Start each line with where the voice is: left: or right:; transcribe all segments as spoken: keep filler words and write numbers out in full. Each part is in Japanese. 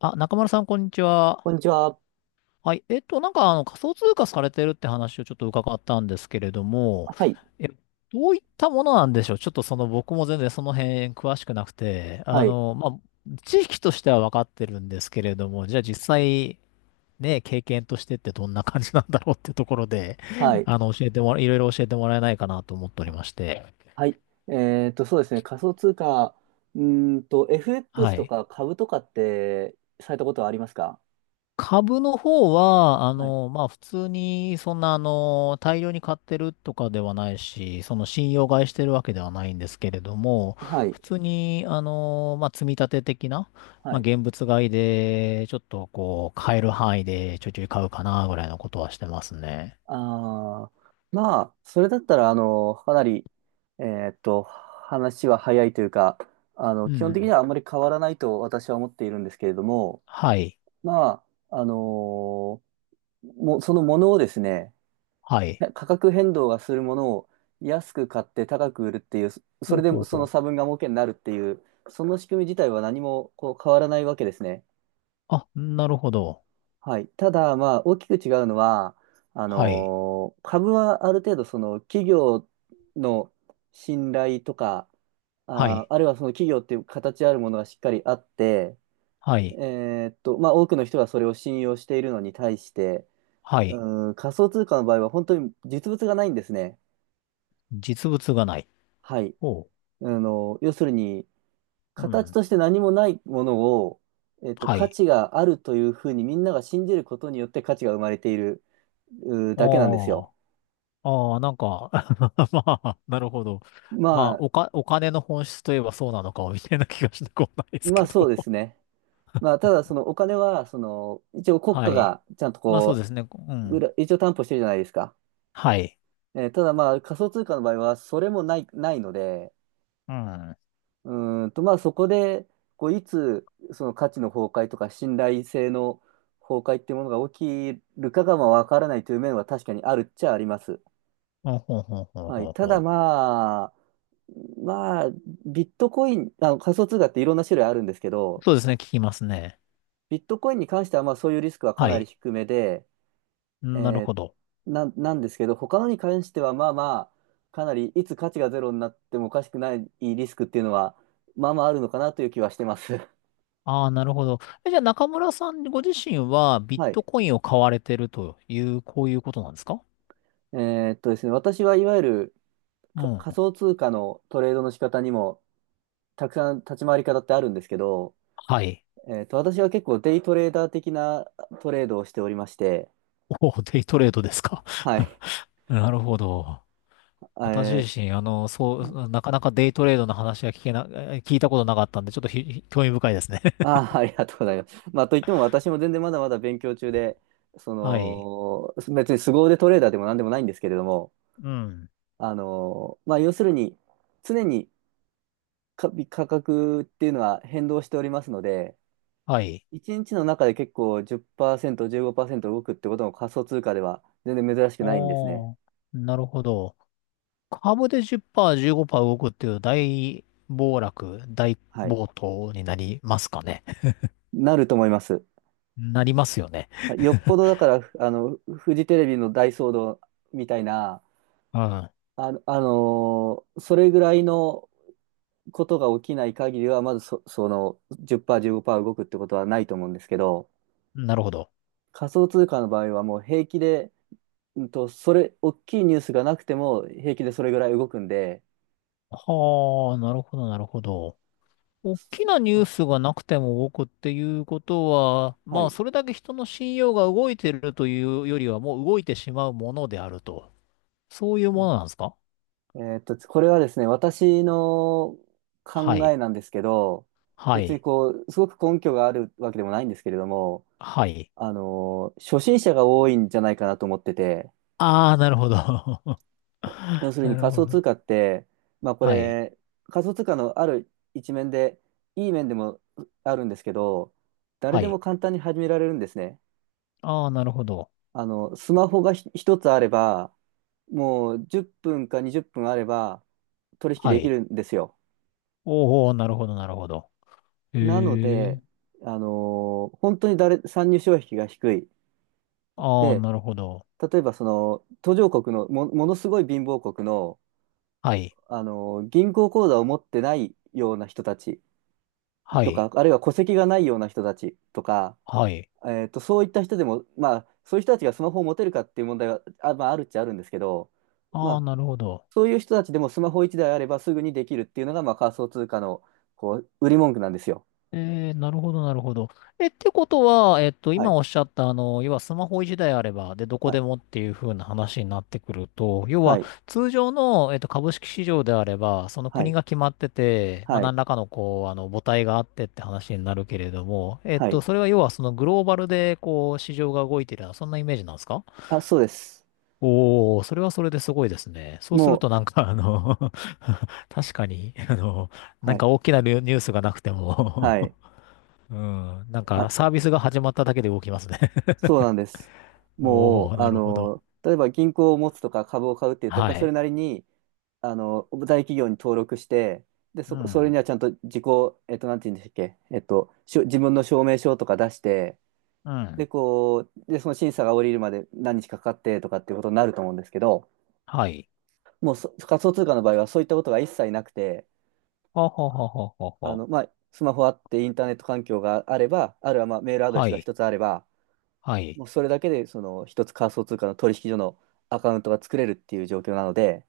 left: あ、中丸さん、こんにちは。
right: こんにちは。
left: はい。えっと、なんか、あの、仮想通貨されてるって話をちょっと伺ったんですけれども、
right: はい。
left: え、どういったものなんでしょう？ちょっとその、僕も全然その辺詳しくなくて、あ
right: はい。
left: の、まあ、知識としては分かってるんですけれども、じゃあ実際、ね、経験としてってどんな感じなんだろうってところで、
right: はい。
left: あの、教えてもら、いろいろ教えてもらえないかなと思っておりまして。
right: はい。えっと、そうですね。仮想通貨、うーんと、
left: は
right: エフエックス と
left: い。
right: か株とかってされたことはありますか？
left: 株の方は、あ
right: はい。
left: の、まあ、普通に、そんな、あの、大量に買ってるとかではないし、その信用買いしてるわけではないんですけれども、
right: はい。
left: 普通に、あの、まあ、積み立て的な、
right: は
left: まあ、
right: い。
left: 現物買いで、ちょっと、こう、買える範囲でちょいちょい買うかな、ぐらいのことはしてますね。
right: あー、まあ、それだったら、あの、かなり、えっと、話は早いというか、あ
left: う
right: の、
left: んう
right: 基本的に
left: ん。
right: はあんまり変わらないと私は思っているんですけれども、
left: はい。
right: まあ、あのも、そのものをですね、
left: はい。
right: 価格変動がするものを安く買って高く売るっていう、そそ
left: ほ
right: れ
left: う
right: で
left: ほう
right: その
left: ほう。
right: 差分が儲けになるっていう、その仕組み自体は何もこう変わらないわけですね。
left: あ、なるほど。
right: はい。ただ、まあ、大きく違うのは、あ
left: はい。
right: のー株はある程度、その企業の信頼とか、
left: は
right: あー、
left: い。
right: あるいはその企業っていう形あるものがしっかりあって、
left: はい。
right: えーっと、まあ、多くの人がそれを信用しているのに対して、
left: はい。
right: うーん、仮想通貨の場合は本当に実物がないんですね。
left: 実物がない。
right: はい。
left: ほ
right: あの、要するに、
left: う。う
right: 形
left: ん。
right: として何もないものを、えっと、
left: は
right: 価
left: い。
right: 値があるというふうにみんなが信じることによって価値が生まれているうーだけなんです
left: あ
right: よ。
left: あ。ああ、なんか まあ、なるほど。ま
right: ま
left: あ、
right: あ、
left: おか、お金の本質といえばそうなのか、みたいな気がしなくもないです
right: まあ
left: け
right: そ
left: ど。
right: うですね。まあ、ただそのお金は、その、一応 国
left: は
right: 家
left: い。
right: がちゃんと
left: まあ、そう
right: こ
left: ですね。う
right: う、
left: ん。
right: 裏一応担保してるじゃないですか。
left: はい。
right: えーただまあ仮想通貨の場合はそれもない、ないので、
left: うん。
right: うーんと、まあそこで、こういつその価値の崩壊とか信頼性の崩壊っていうものが起きるかがまあわからないという面は確かにあるっちゃあります。
left: ほんほんほんほん
right: はい。
left: ほん
right: た
left: ほ
right: だ
left: ん。
right: まあ、まあ、ビットコイン、あの仮想通貨っていろんな種類あるんですけど、
left: そうですね。聞きますね。
right: ビットコインに関してはまあそういうリスクはか
left: は
right: なり
left: い。
right: 低めで、
left: う
right: え
left: ん、なる
right: ー
left: ほど。
right: な、なんですけど、他のに関してはまあまあ、かなりいつ価値がゼロになってもおかしくないリスクっていうのは、まあまああるのかなという気はしてます。
left: ああ、なるほど。え、じゃあ中村さんご自身はビッ
right: は
left: ト
right: い。
left: コインを買われてるという、こういうことなんですか？
right: えーっとですね、私はいわゆる
left: う
right: か仮
left: ん。
right: 想通貨のトレードの仕方にもたくさん立ち回り方ってあるんですけど、
left: はい。
right: えーっと、私は結構デイトレーダー的なトレードをしておりまして、
left: おお、デイトレードですか。
right: はい。
left: なるほど。
right: え
left: 私自
right: ー
left: 身、あの、そう、なかなかデイトレードの話は聞けな、え聞いたことなかったんで、ちょっとひひ興味深いですね。
right: あー、ありがとうございます。まあ、といっても私も全然まだまだ勉強中で、そ
left: はい。
right: の、別に凄腕トレーダーでも何でもないんですけれども、
left: うん。
right: あのまあ、要するに、常にか価格っていうのは変動しておりますので、
left: はい。
right: 一日の中で結構じっパーセント、じゅうごパーセント動くってことも仮想通貨では全然珍しくないんですね。
left: おー、なるほど。株でじゅっパーセント、じゅうごパーセント動くっていう大暴落、大
right: はい。
left: 暴騰になりますかね。
right: なると思います。
left: なりますよね。
right: はい。よっぽどだから、ふあの、フジテレビの大騒動みたいな、あの、あのーそれぐらいのことが起きない限りは、まずそ、そのじゅっパーセント、じゅうごパーセント動くってことはないと思うんですけど、
left: うん。なるほど。
right: 仮想通貨の場合はもう平気で、うんと、それ、大きいニュースがなくても平気でそれぐらい動くんで、
left: はあ、なるほど、なるほど。大き
right: そ
left: なニュー
right: あ
left: スがなくても動くっていうことは、
right: は
left: まあ、
right: い。
left: それだけ人の信用が動いてるというよりは、もう動いてしまうものであると。そういうものなんですか？
right: えーっと、これはですね、私の
left: は
right: 考え
left: い。
right: なんですけど、
left: は
right: 別に
left: い。
right: こう、すごく根拠があるわけでもないんですけれども、
left: はい。
right: あのー、初心者が多いんじゃないかなと思ってて、
left: ああ、なるほど。
right: 要 するに
left: なる
right: 仮
left: ほ
right: 想
left: ど。
right: 通貨って、まあこ
left: はい。
right: れ、仮想通貨のある一面で、いい面でもあるんですけど、誰
left: は
right: でも
left: い。
right: 簡単に始められるんですね。
left: ああ、なるほど。
right: あの、スマホがひ一つあれば、もうじゅっぷんかにじゅっぷんあれば取引
left: は
right: でき
left: い。
right: るんですよ。
left: おお、なるほど、なるほど。へ
right: なの
left: え。
right: で、あのー本当に誰、参入障壁が低い。
left: ああ、
right: で、
left: なるほど。
right: 例えばその途上国のも、ものすごい貧乏国の、
left: はい。
right: あのー銀行口座を持ってないような人たち
left: は
right: と
left: い。
right: か、あるいは戸籍がないような人たちとか、
left: はい。
right: えーと、そういった人でも、まあ、そういう人たちがスマホを持てるかっていう問題は、あ、まあ、あるっちゃあるんですけど、ま
left: ああ、
right: あ、
left: なるほど。
right: そういう人たちでもスマホいちだいあればすぐにできるっていうのが、まあ、仮想通貨のこう売り文句なんですよ。
left: えー、なるほど、なるほど。え、ってことは、えっと、
right: は
left: 今
right: い。
left: おっしゃった、あの、要はスマホ一台あれば、で、どこ
right: は
left: で
right: い。
left: もっていう風な話になってくると、要
right: は
left: は、
right: い。
left: 通常の、えっと、株式市場であれば、その
right: は
left: 国
right: い。
left: が決まってて、まあ、
right: はい。
left: 何らかの、こう、あの、母体があってって話になるけれども、えっ
right: は
left: と、
right: い。
left: それは要は、そのグローバルで、こう、市場が動いてるような、そんなイメージなんですか？
right: あ、そうです。
left: おー、それはそれですごいですね。そうする
right: も
left: と、な
right: う、
left: んか、あの 確かに、あの、な
right: は
left: ん
right: い、
left: か大きなニュースがなくても、
right: はい。
left: うん。なんか、サ
right: あ、
left: ービスが始まっただけで動きますね。
right: そうなんです。も
left: おお、
right: う、
left: な
right: あ
left: るほど。
right: の、例えば銀行を持つとか株を買うって言うと、やっ
left: は
right: ぱそれ
left: い。
right: なりに、あの、大企業に登録して、で、
left: う
right: そ、それ
left: ん。
right: にはちゃんと自己、えっと、なんて言うんでしたっけ、えっと、しょ、自分の証明書とか出して、
left: う
right: で、
left: ん。
right: こう、で、その審査が降りるまで何日かかってとかっていうことになると思うんですけど、
left: はい。
right: もうそ仮想通貨の場合はそういったことが一切なくて、
left: ははははは
right: あ
left: は。
right: の、まあ、スマホあってインターネット環境があれば、あるいはまあメールアドレス
left: は
right: が
left: い。
right: 一つあれば、
left: はい。
right: もうそれだけで、その一つ仮想通貨の取引所のアカウントが作れるっていう状況なので、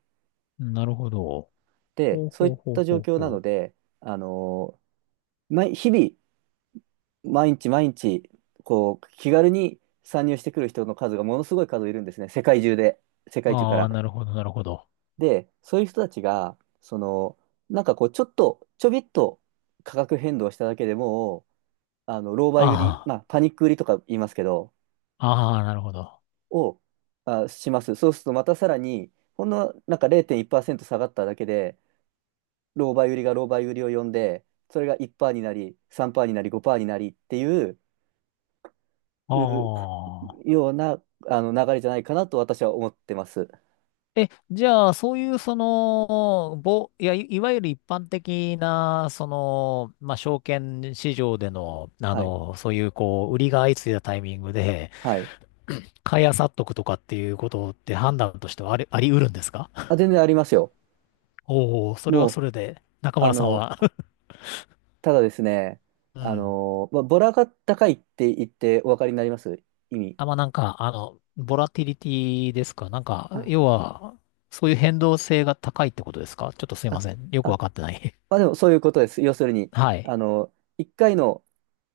left: なるほど。
right: で、
left: ほう
right: そうい
left: ほ
right: っ
left: うほう
right: た状
left: ほう
right: 況なの
left: ほ
right: で、あの毎日々、毎日毎日、こう、気軽に参入してくる人の数がものすごい数いるんですね、世界中で、世
left: う。
right: 界中か
left: ああ、
right: ら。
left: なるほど、なるほど。
right: で、そういう人たちが、その、なんかこう、ちょっと、ちょびっと価格変動しただけでもう、あの、狼狽売り、
left: あ
right: まあ、パニック売りとか言いますけど、
left: あ、ああ、なるほど。あ
right: を、あ、します。そうするとまたさらに、ほんのなんかれいてんいちパーセント下がっただけで、狼狽売りが狼狽売りを呼んで、それがいちパーセントになり、さんパーセントになり、ごパーセントになりっていう、う
left: あ。
right: ようなあの流れじゃないかなと私は思ってます。
left: え、じゃあ、そういう、その、ぼ、いや、いいわゆる一般的な、その、まあ、証券市場での、あ
right: はい。
left: の、そういう、こう、売りが相次いだタイミングで、
right: はい。
left: 買い漁っとくとかっていうことって判断としてはあり、あり得るんですか？
right: あ、全然ありますよ。
left: おお、それはそ
right: もう、
left: れで、中
right: あ
left: 村さん
right: の、
left: は
right: ただですね、
left: う
right: あ
left: ん。
right: の、まあ、ボラが高いって言ってお分かりになります？意味。
left: あ、まあ、なんか、あの、ボラティリティですか？なんか、
right: あ、
left: 要は、そういう変動性が高いってことですか？ちょっとすいま
right: あ、
left: せん。よ
right: あ、
left: くわかってない。
right: まあでもそういうことです。要するに、
left: はい。
right: あの、いっかいの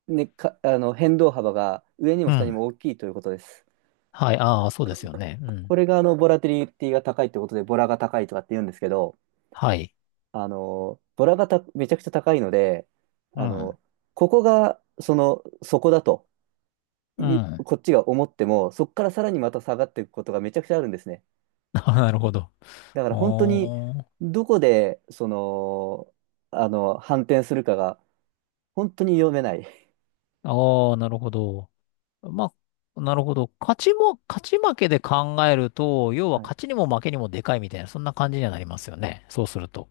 right: ね、か、あの、変動幅が上にも
left: う
right: 下に
left: ん。
right: も大きいということです。
left: はい。ああ、そうですよね。う
right: こ
left: ん。
right: れが、あの、ボラティリティが高いってことで、ボラが高いとかって言うんですけど、
left: はい。
right: あの、ボラがためちゃくちゃ高いので、
left: う
right: あ
left: ん。
right: の、ここが、その、そこだと
left: う
right: いう、
left: ん。
right: こっちが思っても、そこからさらにまた下がっていくことがめちゃくちゃあるんですね。
left: なるほど。
right: だから本当に、
left: おー。
right: どこで、その、あの、反転するかが、本当に読めない。
left: ああ、なるほど。まあ、なるほど。勝ちも、勝ち負けで考えると、要は
right: はい。
left: 勝ちにも負けにもでかいみたいな、そんな感じにはなりますよね。そうすると。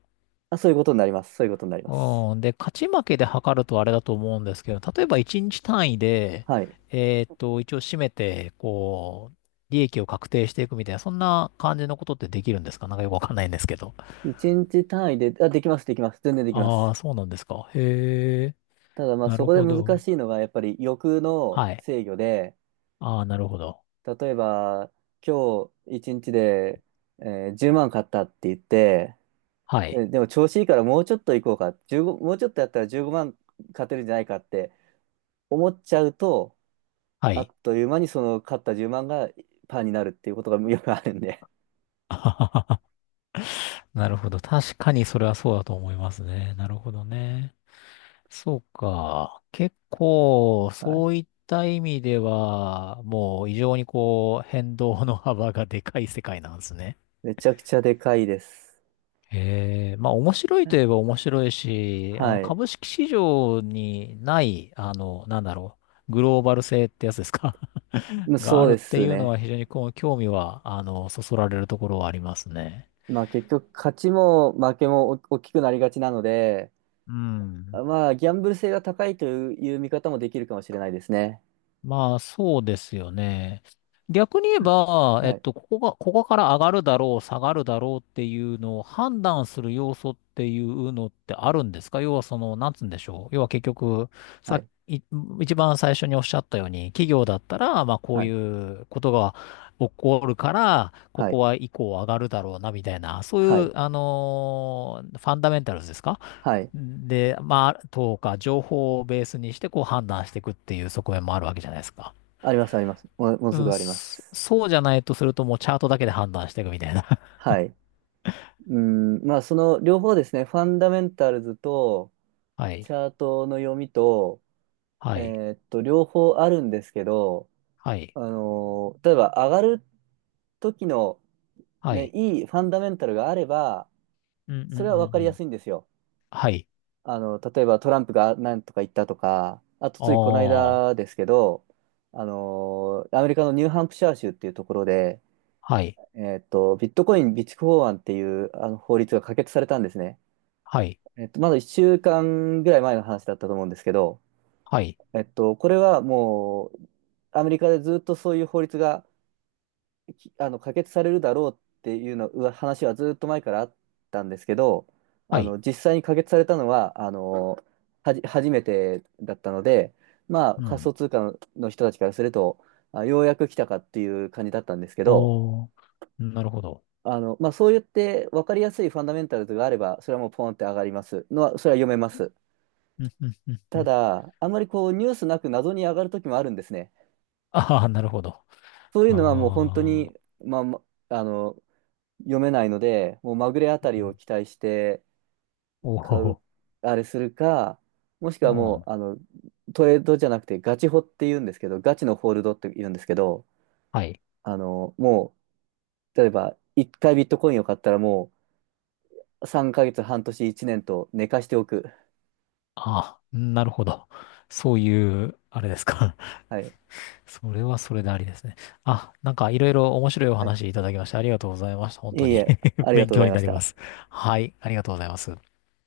right: あ、そういうことになります。そういうことになります。
left: うん。で、勝ち負けで測るとあれだと思うんですけど、例えばいちにち単位で、
right: はい。
left: えーっと、一応締めて、こう、利益を確定していくみたいな、そんな感じのことってできるんですか？なんかよくわかんないんですけど。
right: 一日単位で、あ、できます、できます。全然できま
left: あ
right: す。
left: あ、そうなんですか。へえ、
right: ただまあ
left: な
right: そ
left: る
right: こで
left: ほ
right: 難
left: ど。
right: しいのがやっぱり欲の
left: はい。
right: 制御で、
left: ああ、なるほど。
right: 例えば今日一日で、えーじゅうまん買ったって言って、
left: はい。
right: えでも調子いいからもうちょっと行こうか、じゅうご、もうちょっとやったらじゅうごまん勝てるんじゃないかって思っちゃうと、
left: は
right: あ
left: い。
right: っという間にその勝ったじゅうまんがパーになるっていうことがよくあるんで、
left: なるほど。確かにそれはそうだと思いますね。なるほどね。そうか。結構、
right: はい。
left: そういった意味では、もう異常にこう、変動の幅がでかい世界なんですね。
right: めちゃくちゃでかいです。
left: ええ、まあ面白いといえば面白いし、あの
right: はい。
left: 株式市場にない、あの、なんだろう、グローバル性ってやつですか？ があ
right: そう
left: るっ
right: で
left: てい
right: す
left: うの
right: ね。
left: は非常にこう興味は、あの、そそられるところはありますね。
right: まあ結局勝ちも負けもお大きくなりがちなので、
left: うん。
right: まあギャンブル性が高いという見方もできるかもしれないですね。
left: まあ、そうですよね。逆に言え
right: うん、
left: ば、え
right: は
left: っ
right: い、
left: と、ここが、ここから上がるだろう、下がるだろうっていうのを判断する要素っていうのってあるんですか？要はその、なんつうんでしょう。要は結局、
right: は
left: さっ
right: い、
left: き、い一番最初におっしゃったように、企業だったら、まあ、こ
right: は
left: う
right: い、
left: いうことが起こるから、こ
right: は
left: こ
right: い、
left: は以降上がるだろうな、みたいな、そう
right: は
left: いう、
right: い、
left: あのーファンダメンタルズですか？
right: はい。
left: で、まあ、とか、情報をベースにして、こう判断していくっていう側面もあるわけじゃないですか。
right: あります、あります。もう、もう
left: う
right: すぐ
left: ん、
right: ありま
left: そ
right: す。
left: そうじゃないとすると、もうチャートだけで判断していくみたいな。
right: はい。うん、まあその両方ですね、ファンダメンタルズと
left: は
right: チ
left: い。
right: ャートの読みと、
left: は
right: え
left: い。
right: ーっと、両方あるんですけど、
left: はい。
right: あのー例えば上がる時の
left: は
right: ね、
left: い。
right: いいファンダメンタルがあれば、
left: うんうんう
right: それは分
left: ん
right: かり
left: う
right: や
left: ん。
right: すいんですよ。
left: はい。
right: あの、例えばトランプが何とか言ったとか、あとついこの
left: ああ。
right: 間ですけど、あのアメリカのニューハンプシャー州っていうところで、
left: はい。
right: えっと、ビットコイン備蓄法案っていうあの法律が可決されたんですね。
left: はい。
right: えっと、まだいっしゅうかんぐらい前の話だったと思うんですけど、
left: はい。
right: えっと、これはもう、アメリカでずっとそういう法律がきあの可決されるだろうっていうのうわ話はずっと前からあったんですけど、
left: は
right: あ
left: い。
right: の実際に可決されたのはあのはじ初めてだったので、まあ、
left: う
right: 仮
left: ん。
right: 想通貨の人たちからすると、あ、ようやく来たかっていう感じだったんですけど、
left: おー。なるほど。
right: あのまあ、そうやって分かりやすいファンダメンタルズがあれば、それはもうポンって上がりますのは、それは読めます。
left: うんうんうんう
right: た
left: ん。
right: だ、あんまりこうニュースなく謎に上がる時もあるんですね。
left: ああ、なるほど。
right: そういうのはもう本当
left: ああ。
right: に、まあ、まあの読めないので、もうまぐれあたりを期待して
left: お
right: 買う、
left: お。
right: あれするか、もしく
left: う
right: はも
left: ん。
right: う、あの、トレードじゃなくてガチホって言うんですけど、ガチのホールドって言うんですけど、
left: はい。
right: あの、もう、例えば、いっかいビットコインを買ったらもう、さんかげつ、半年、いちねんと寝かしておく。
left: ああ、なるほど。そういう、あれですか。
right: はい。
left: それはそれでありですね。あ、なんかいろいろ面白いお
right: はい。
left: 話いただきましてありがとうございました。本
right: い
left: 当
right: えい
left: に
right: え、あ りが
left: 勉
right: とうご
left: 強
right: ざい
left: に
right: ま
left: な
right: し
left: りま
right: た。
left: す。はい、ありがとうございます。